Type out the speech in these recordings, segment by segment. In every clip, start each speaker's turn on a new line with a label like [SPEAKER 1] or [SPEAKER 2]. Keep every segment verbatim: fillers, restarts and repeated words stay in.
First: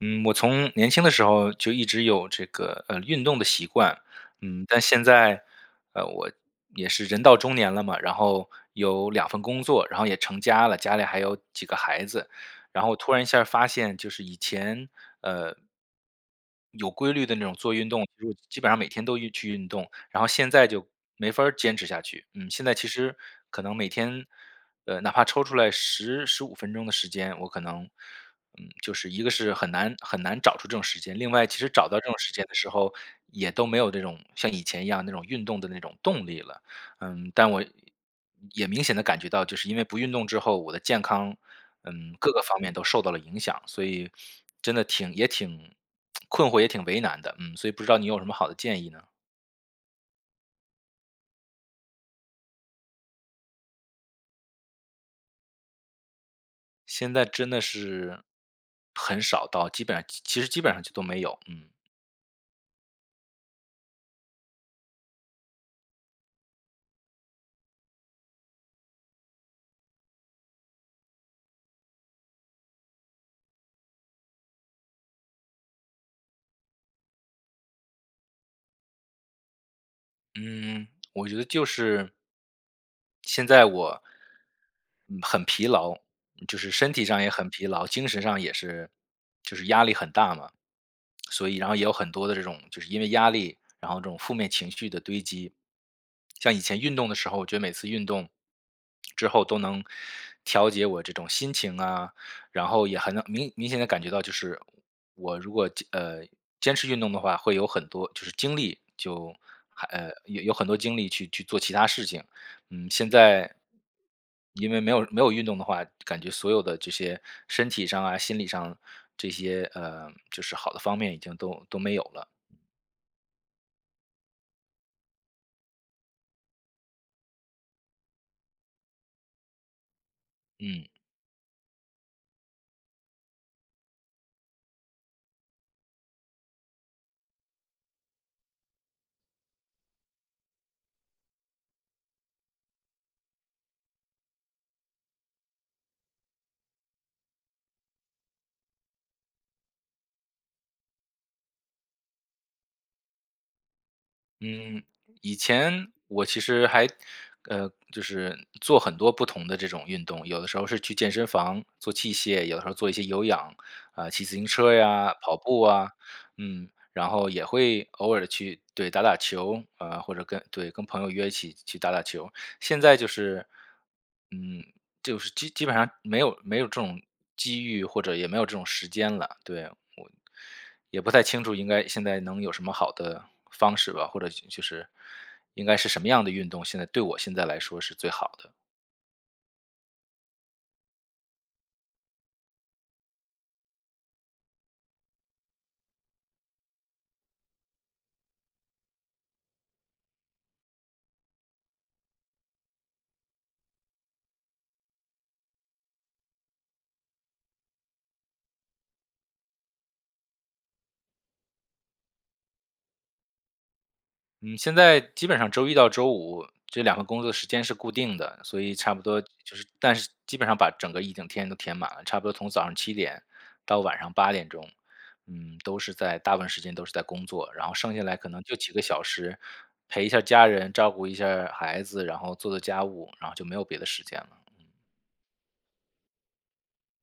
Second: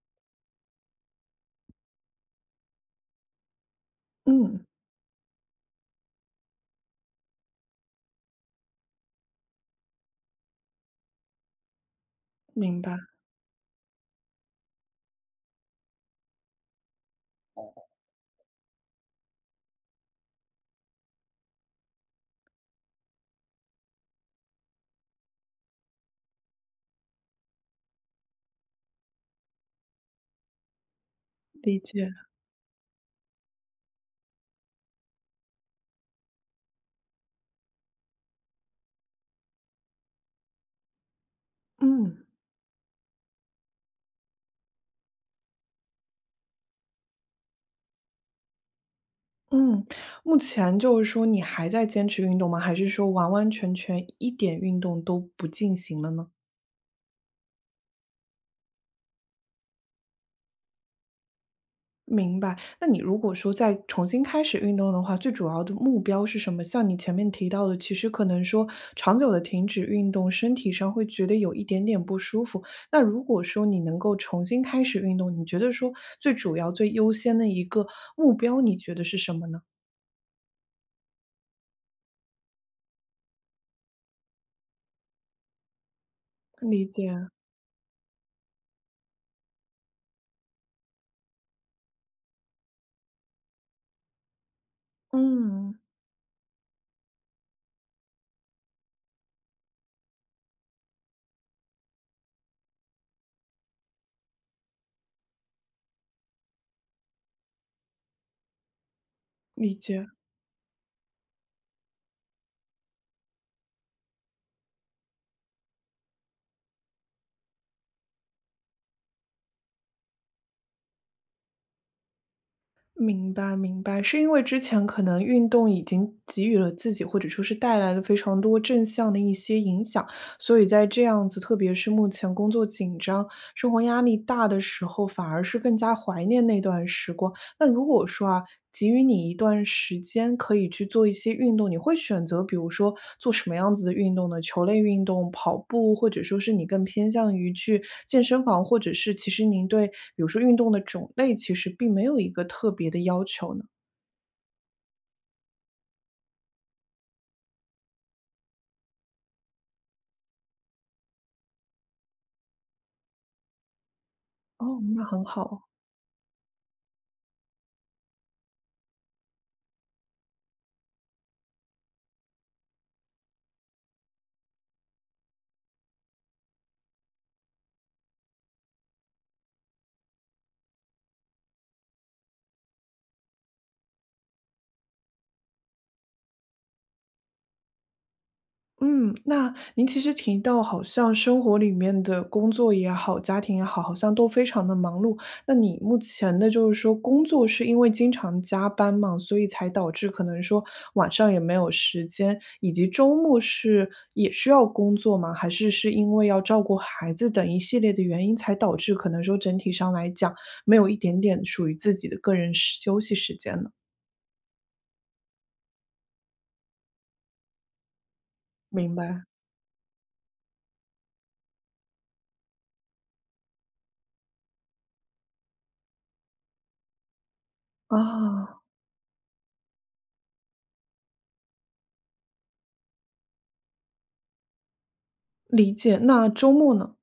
[SPEAKER 1] 嗯，我从年轻的时候就一直有这个，呃，运动的习惯。
[SPEAKER 2] 嗯，
[SPEAKER 1] 嗯，但现在，呃，我也是人到中年了嘛，然后有两份工作，然后也成家了，家里还有几个孩子。
[SPEAKER 2] 明
[SPEAKER 1] 然后
[SPEAKER 2] 白，
[SPEAKER 1] 我突然一下发现就是以前，呃有规律的那种做运动，其实我基本上每天都运去运动，然后现在就没法儿坚持下去。嗯，现在其实可能每天呃，哪怕抽出来十十五分钟的时间，我可能，嗯，就是一个是很难很难找出这种时间，另外其实
[SPEAKER 2] 理
[SPEAKER 1] 找到这
[SPEAKER 2] 解。
[SPEAKER 1] 种时间的时候，也都没有这种像以前一样那种运动的那种动力了。嗯，但我也明显的感觉到，就是因为不运动之后，我的健康，嗯，
[SPEAKER 2] 嗯，
[SPEAKER 1] 各个方面都受到了影响，所以真的挺也挺困惑，也挺为难的，嗯，所以不知道你有什么好的建议呢？
[SPEAKER 2] 嗯，目前就是说你还在坚持运动吗？还是说完完全全一点运动都不进行了呢？
[SPEAKER 1] 现在真的是很少到基本上其实基本上就都没有，嗯。
[SPEAKER 2] 明白。那你如果说再重新开始运动的话，最主要的目标是什么？像你前面提到的，其实可能说长久的停止运动，身体上会觉得有一点点不舒服。那如果说你能够重新开始运动，你觉得说最主要、最优先的一个目标，你觉得是什么呢？
[SPEAKER 1] 嗯，我觉得就是现在我，嗯很疲劳，就是
[SPEAKER 2] 理
[SPEAKER 1] 身体上
[SPEAKER 2] 解，
[SPEAKER 1] 也很疲劳，精神上也是，就是压力很大嘛。所以，然后也有很多的这种，就是因为压力，然后这种负面情绪的堆积。
[SPEAKER 2] 嗯，
[SPEAKER 1] 像以前运动的时候，我觉得每次运动之后都能调节我这种心情啊，然后也很能明明显的感觉到，就是我如果坚呃，坚持运动的话，会有很多就是精力就
[SPEAKER 2] 理
[SPEAKER 1] 还
[SPEAKER 2] 解。
[SPEAKER 1] 呃，有有很多精力去去做其他事情。嗯，现在因为没有没有运动的话，感觉所有的这些身体上啊、心理上这些，呃，就是好的方面已经都都没有了，
[SPEAKER 2] 明白，明白，是因为之前可能运动已经给予了自己，或者说是带来了非常多正向的一些影响，所以在
[SPEAKER 1] 嗯。
[SPEAKER 2] 这样子，特别是目前工作紧张、生活压力大的时候，反而是更加怀念那段时光。那如果说啊，给予你一段时间可以去做一些运动，你会选择比如说做什么样子的运动呢？球类运动、跑步，或者说是你更偏向于去健身房，或者是其实您对比如说运动的种类其实并没有一个特别的要求呢？
[SPEAKER 1] 嗯，以前我其实还，呃，就是做很多不同的这种运动，有的时候是去健身房做器械，有的时候做一些有氧，啊、骑自行车
[SPEAKER 2] 哦，那
[SPEAKER 1] 呀、
[SPEAKER 2] 很
[SPEAKER 1] 跑步
[SPEAKER 2] 好。
[SPEAKER 1] 啊，嗯，然后也会偶尔的去，对，打打球，啊、或者跟对跟朋友约一起去打打球。现在就是，嗯，就是基基本上没有没有这种机遇，或者也没有这种时间了。对，我，也不太清楚应该现在能有什么好的方式吧，或者就就是应该是什么样的运动，现在对我现在来说是最好的。
[SPEAKER 2] 嗯，那您其实提到好像生活里面的工作也好，家庭也好，好像都非常的忙碌。那你目前的就是说工作是因为经常加班嘛，所以才导致可能说晚上也没有时间，以及周末是也需要工作吗？还是是因为要照顾孩子等一系列的原因才导致可能说整体上来讲，没有一点点属于自己的个人时休息时间呢？
[SPEAKER 1] 嗯，现在基本上周一到周五这两个工作的时间是固定的，所以
[SPEAKER 2] 明
[SPEAKER 1] 差不多
[SPEAKER 2] 白。
[SPEAKER 1] 就是，但是基本上把整个一整天都填满了，差不多从早上七点到晚上八点钟，嗯，都是在大部分时间都是在工作，然后剩下来可能就
[SPEAKER 2] 啊，
[SPEAKER 1] 几个小时陪一下家人，照顾一下孩子，然后做做家务，然后就没有别的时间了。
[SPEAKER 2] 理解，那周末呢？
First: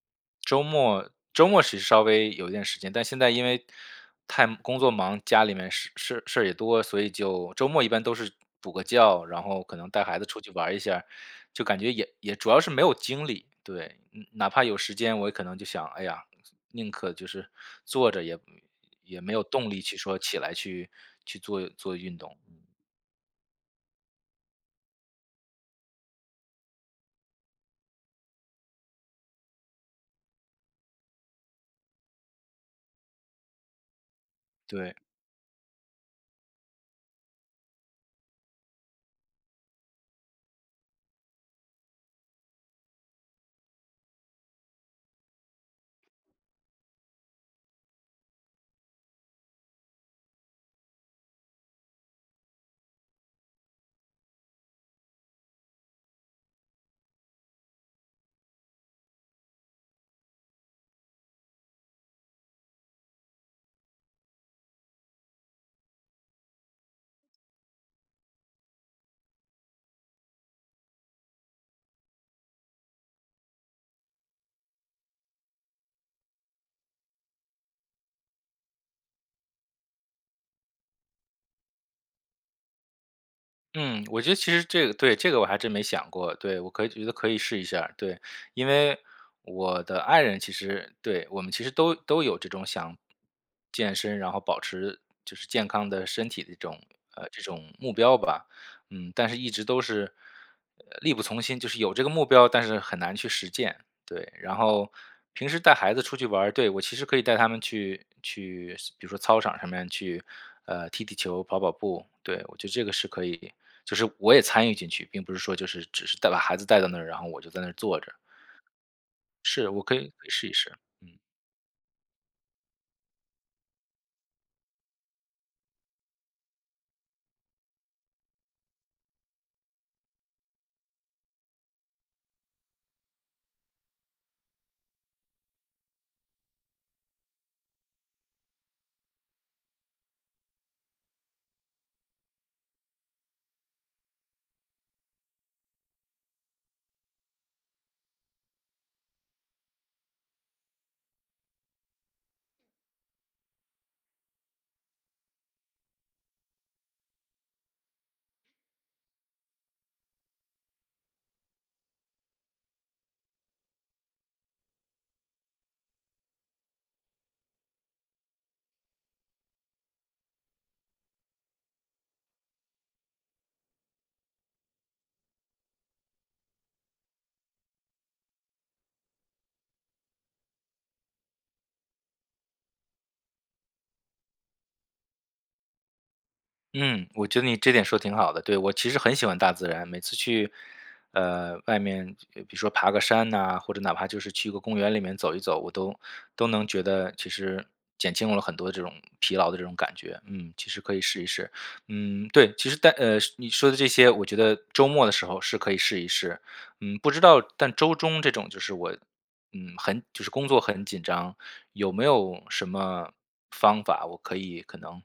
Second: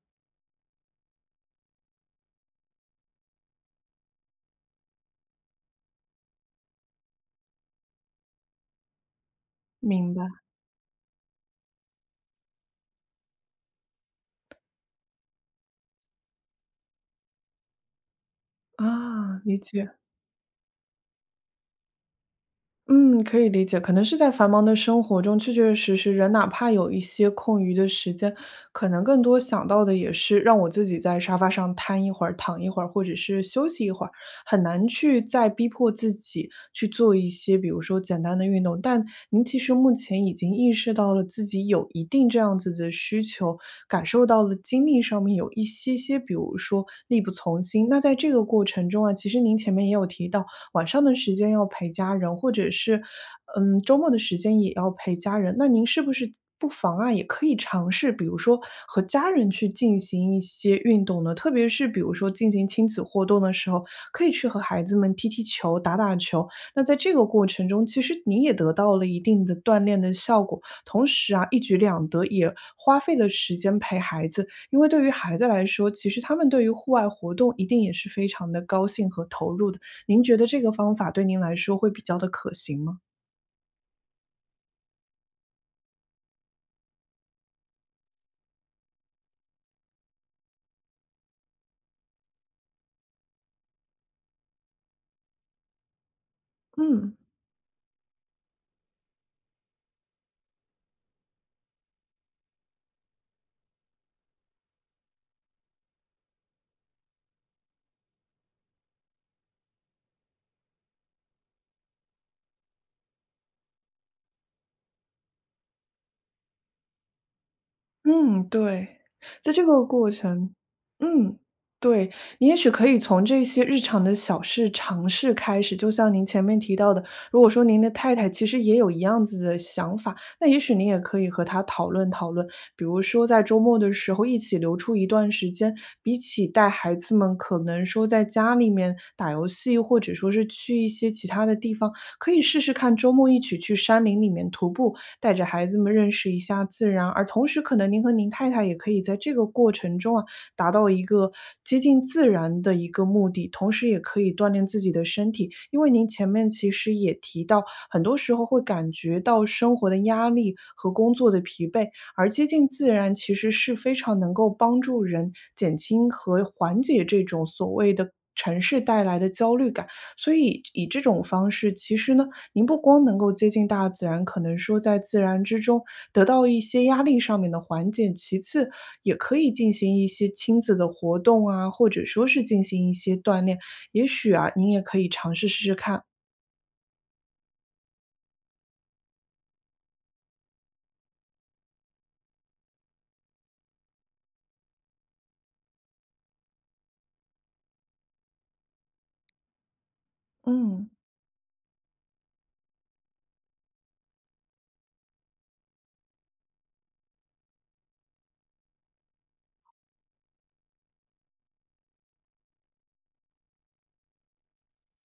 [SPEAKER 1] 周末周末是稍微有一点时间，但现在因为太工作忙，家里面事事事儿也多，所以就周末一般都是补个觉，然后可能带
[SPEAKER 2] 明
[SPEAKER 1] 孩
[SPEAKER 2] 白。
[SPEAKER 1] 子出去玩儿一下儿就感觉也也主要是没有精力。对，嗯哪怕有时间，我也可能就想，哎呀，宁可就是坐着也，也没
[SPEAKER 2] 啊，
[SPEAKER 1] 有
[SPEAKER 2] 理
[SPEAKER 1] 动力
[SPEAKER 2] 解。
[SPEAKER 1] 去说起来去去做做运动。嗯。
[SPEAKER 2] 嗯，可以理解，可能是在繁忙的生活中，确确实实人哪怕有一些空余的时间，可能更多想到的也是让我自己在沙发上瘫一会儿、躺一会儿，或者是休息一会儿，很难
[SPEAKER 1] 对，
[SPEAKER 2] 去再逼迫自己去做一些，比如说简单的运动。但您其实目前已经意识到了自己有一定这样子的需求，感受到了精力上面有一些些，比如说力不从心。那在这个过程中啊，其实您前面也有提到。晚上的时间要陪家人，或者是，嗯，周末的时间也要陪家人。那您是不是不妨啊，也可以尝试，比如说和家人去进行一些运动呢？特别是比如说进行亲子活动的时候，可以去和孩子们踢踢球、打打球。那在这个过程中，其实你也得到了一定的锻炼的效果，同时啊，一举两得，也花费了时间陪孩子。因为对于孩子来说，其实他们对于户外活动一定也是非常的高兴和投入的。您觉得这个方法对您来说会比较的可行吗？
[SPEAKER 1] 嗯，我觉得其实这个，对，这个我还真没想过，对，我可以觉得可以试一下儿，对。因为我的爱人其实，对，我们其实都都有这种想健身，然后保持就是健康的身体的这种，
[SPEAKER 2] 嗯，
[SPEAKER 1] 呃，这种目标吧。嗯，但是一直都是，呃，力不从心，就是有这个目标，但是很难去实践，对。然后平时带孩子出去玩儿，对，我其实可以带他们去去比如说操场上面去，呃，踢踢球、跑跑步，对，我觉得这个是可以就是我也参与进去，并不是说就是只是带把孩子带到那儿，然后我就在那儿坐着。
[SPEAKER 2] 嗯，对，在这
[SPEAKER 1] 是，我
[SPEAKER 2] 个
[SPEAKER 1] 可以
[SPEAKER 2] 过
[SPEAKER 1] 可以试
[SPEAKER 2] 程
[SPEAKER 1] 一试。嗯
[SPEAKER 2] 嗯，对，你也许可以从这些日常的小事尝试开始，就像您前面提到的，如果说您的太太其实也有一样子的想法，那也许您也可以和她讨论讨论，比如说在周末的时候一起留出一段时间，比起带孩子们可能说在家里面打游戏，或者说是去一些其他的地方，可以试试看周末一起去山林里面徒步，带着孩子们认识一下自然。而同时，可能您和您太太也可以在这个过程中啊，达到一个接近自然的一个目的，同时也可以锻炼自己的身体。因为您前面其实也提到，很多时候会感觉到生活的压力和工作的疲惫，而接近自然其实是非常能够帮助人减轻和缓解这种所谓的城市带来的焦虑感。所以以这种方式，其实呢，您不光能够接近大自然，可能说在自然之中得到一些压力上面的缓解，其次也可以进行一些亲子的活动啊，或者说是进行一些锻炼，也许啊，您也可以尝试试试看。
[SPEAKER 1] 嗯，我觉得你这点说挺好的。对，我其实很喜欢大自然，每次去，呃，外面呃比如说爬个山呐、或者哪怕就是去一个公园里面走一走，我都都能觉得其实减轻了很多这种疲劳的这种感觉。嗯，其实
[SPEAKER 2] 嗯。
[SPEAKER 1] 可以试一试。嗯，对，其实但呃你说的这些，我觉得周末的时候是可以试一试。嗯，不知道，但周中这种就是我，嗯，很就是工作很紧张，有没有什么方法我可以可能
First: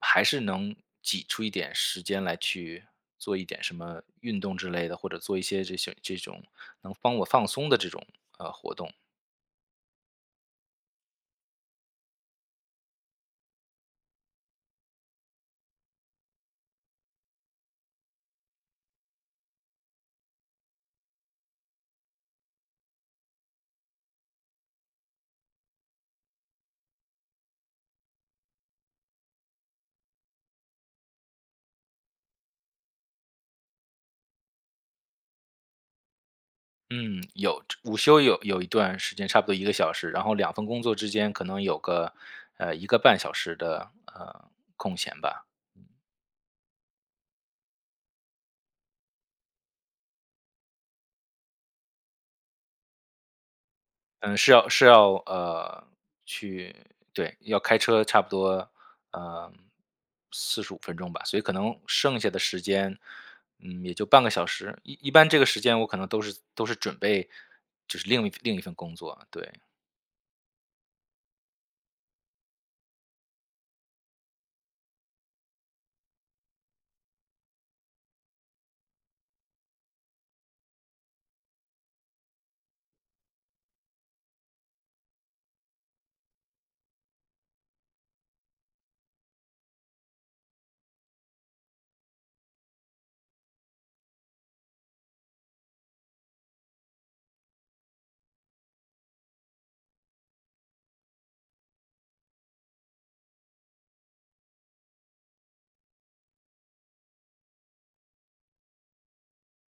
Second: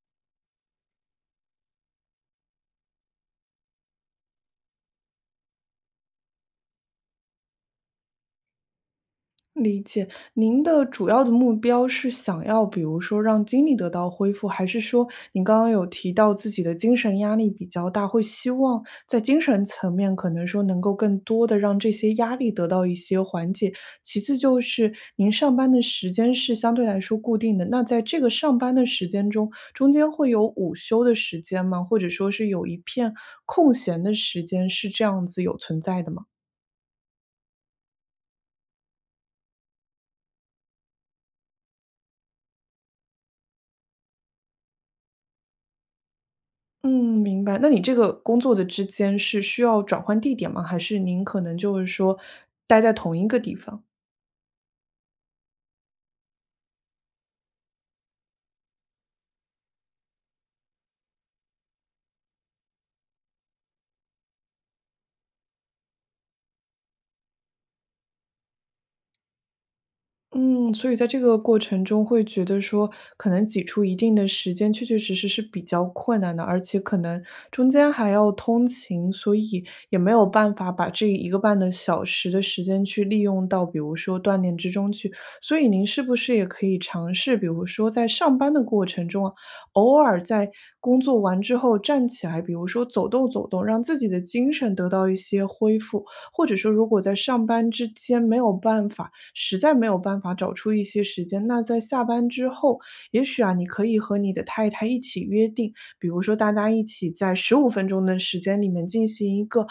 [SPEAKER 1] 还是能挤出一点时间来去做一点什么运动之类的，或者做一些这些这种能帮我放松的这种呃活动？
[SPEAKER 2] 理解，您的主要的目标是想要，比如说让精力得到恢复，还是说您刚刚有提到自己的精神压力比较大，会希望在精神层面可能说能够更多的让这些压力得到一些缓解。其次就是您上班的时间是相对来说固定的，那在这个上班的时间中，中间会有午休的时间吗？或者说是有一片空闲的时间，是这样子有存在的吗？
[SPEAKER 1] 嗯，有午休有有一段时间，差不多一个小时，然后两份工作之间可能有个呃一个半小时的呃空闲吧。
[SPEAKER 2] 嗯，明白。那你这个工作的之间是需要转换地点吗？还是您可能就是说待在同一个地方？
[SPEAKER 1] 嗯，是要是要，呃，去，对，要开车差不多，呃四十五分钟吧，所以可能剩下的时间，嗯，也就半个小时，一一般这个时间我可能都是都是准备就是另一另一份工作，对。
[SPEAKER 2] 嗯，所以在这个过程中会觉得说，可能挤出一定的时间，确确实实是比较困难的，而且可能中间还要通勤，所以也没有办法把这一个半的小时的时间去利用到，比如说锻炼之中去。所以您是不是也可以尝试，比如说在上班的过程中啊，偶尔在工作完之后站起来，比如说走动走动，让自己的精神得到一些恢复，或者说如果在上班之间没有办法。实在没有办法找出一些时间，那在下班之后，也许啊，你可以和你的太太一起约定，比如说大家一起在十五分钟的时间里面进行一个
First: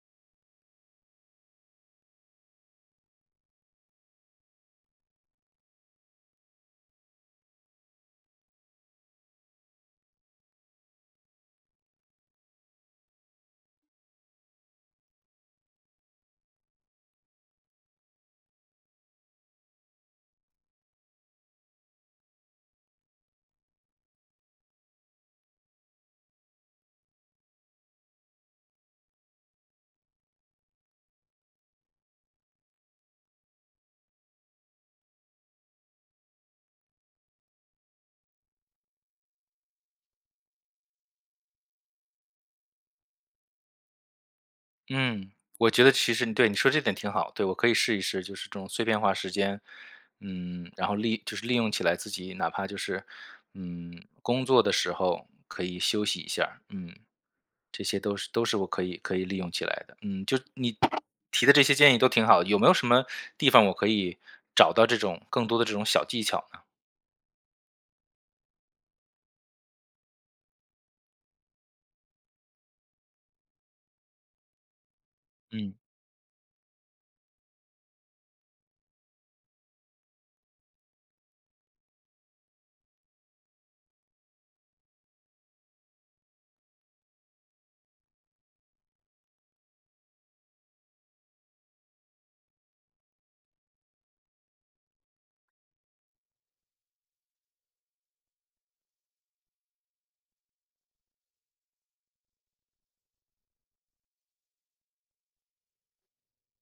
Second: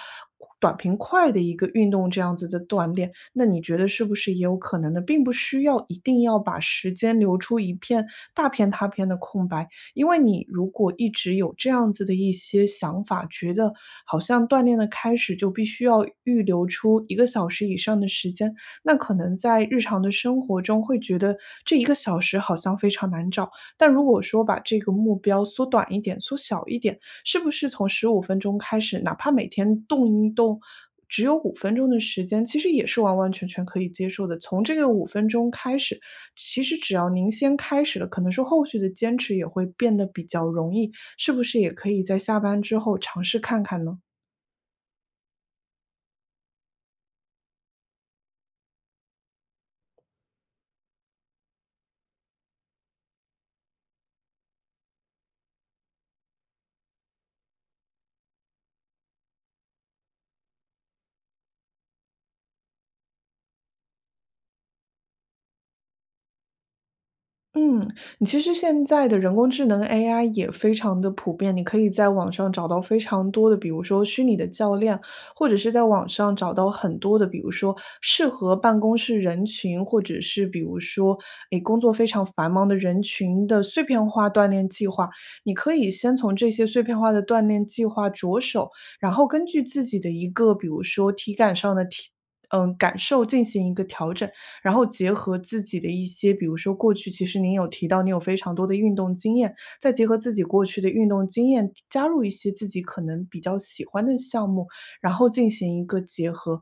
[SPEAKER 2] 短平快的一个运动这样子的锻炼，那你觉得是不是也有可能呢？并不需要一定要把时间留出一片大片大片的空白，因为你如果一直有这样子的一些想法，觉得好像锻炼的开始就必须要预留出一个小时以上的时间，那可能在日常的生活中会觉得这一个小时好像非常难找，但如果说把这个目标缩短一点、缩小一点，是不是从十五分钟开始，哪怕每天动一动，只有五分钟的时间，其实也是完完全全可以接受的。从这个五分钟开始，其实只要您先开始了，可能说后续的坚持也会变得比较容易，是不是也可以在下班之后尝试看看呢？
[SPEAKER 1] 嗯，我觉得其实你，对，你说这点挺好，对，我可以试一试，就是这种碎片化时间，嗯，然后利就是利用起来自己哪怕就是，嗯，工作的时候可以休息一下儿，嗯。这些都是都是我可以可以利用起来的。嗯，就你提的这些建议都挺好，有没有什么地方我可以找到这种更多的这种小技巧呢？
[SPEAKER 2] 嗯，你其实现在的人工智能 A I 也非常的普遍，你可以在网上找到非常多的，比如说虚拟的教练，或者是
[SPEAKER 1] 嗯。
[SPEAKER 2] 在网上找到很多的，比如说适合办公室人群，或者是比如说诶工作非常繁忙的人群的碎片化锻炼计划。你可以先从这些碎片化的锻炼计划着手，然后根据自己的一个，比如说体感上的体。嗯，感受进行一个调整，然后结合自己的一些，比如说过去其实您有提到，你有非常多的运动经验，再结合自己过去的运动经验，加入一些自己可能比较喜欢的项目，然后进行一个结合，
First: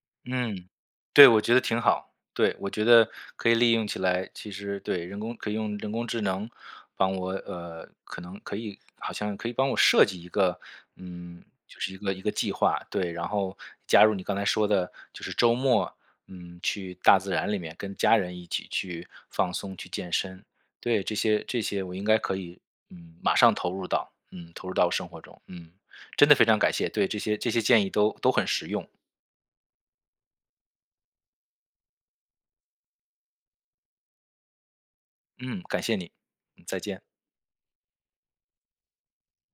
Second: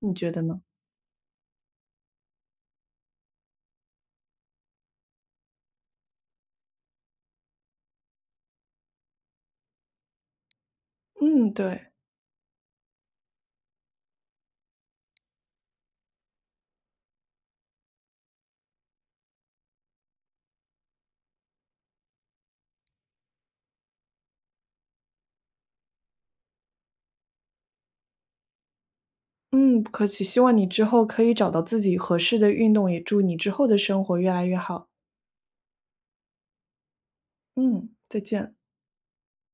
[SPEAKER 2] 你觉得呢？
[SPEAKER 1] 嗯，对，我觉得挺好。对，我觉得可以利用起来，其实对，人工可以用人工智能帮我，呃，可能可以，好像可以帮我设计一个，嗯，
[SPEAKER 2] 嗯，
[SPEAKER 1] 就
[SPEAKER 2] 对，
[SPEAKER 1] 是一个一个计划，对，然后加入你刚才说的，就是周末，嗯，去大自然里面跟家人一起去放松、去健身，对，这些这些我应该可以，嗯，马上投入到，嗯，投入到我生活中，嗯，真的非常感谢，对，这些这些建议都都很实用。
[SPEAKER 2] 嗯，不客气。希望你之后可以找到自己合适的运动，也祝你之后的生活越来越好。
[SPEAKER 1] 嗯，感谢你，嗯，再见。
[SPEAKER 2] 嗯，再见。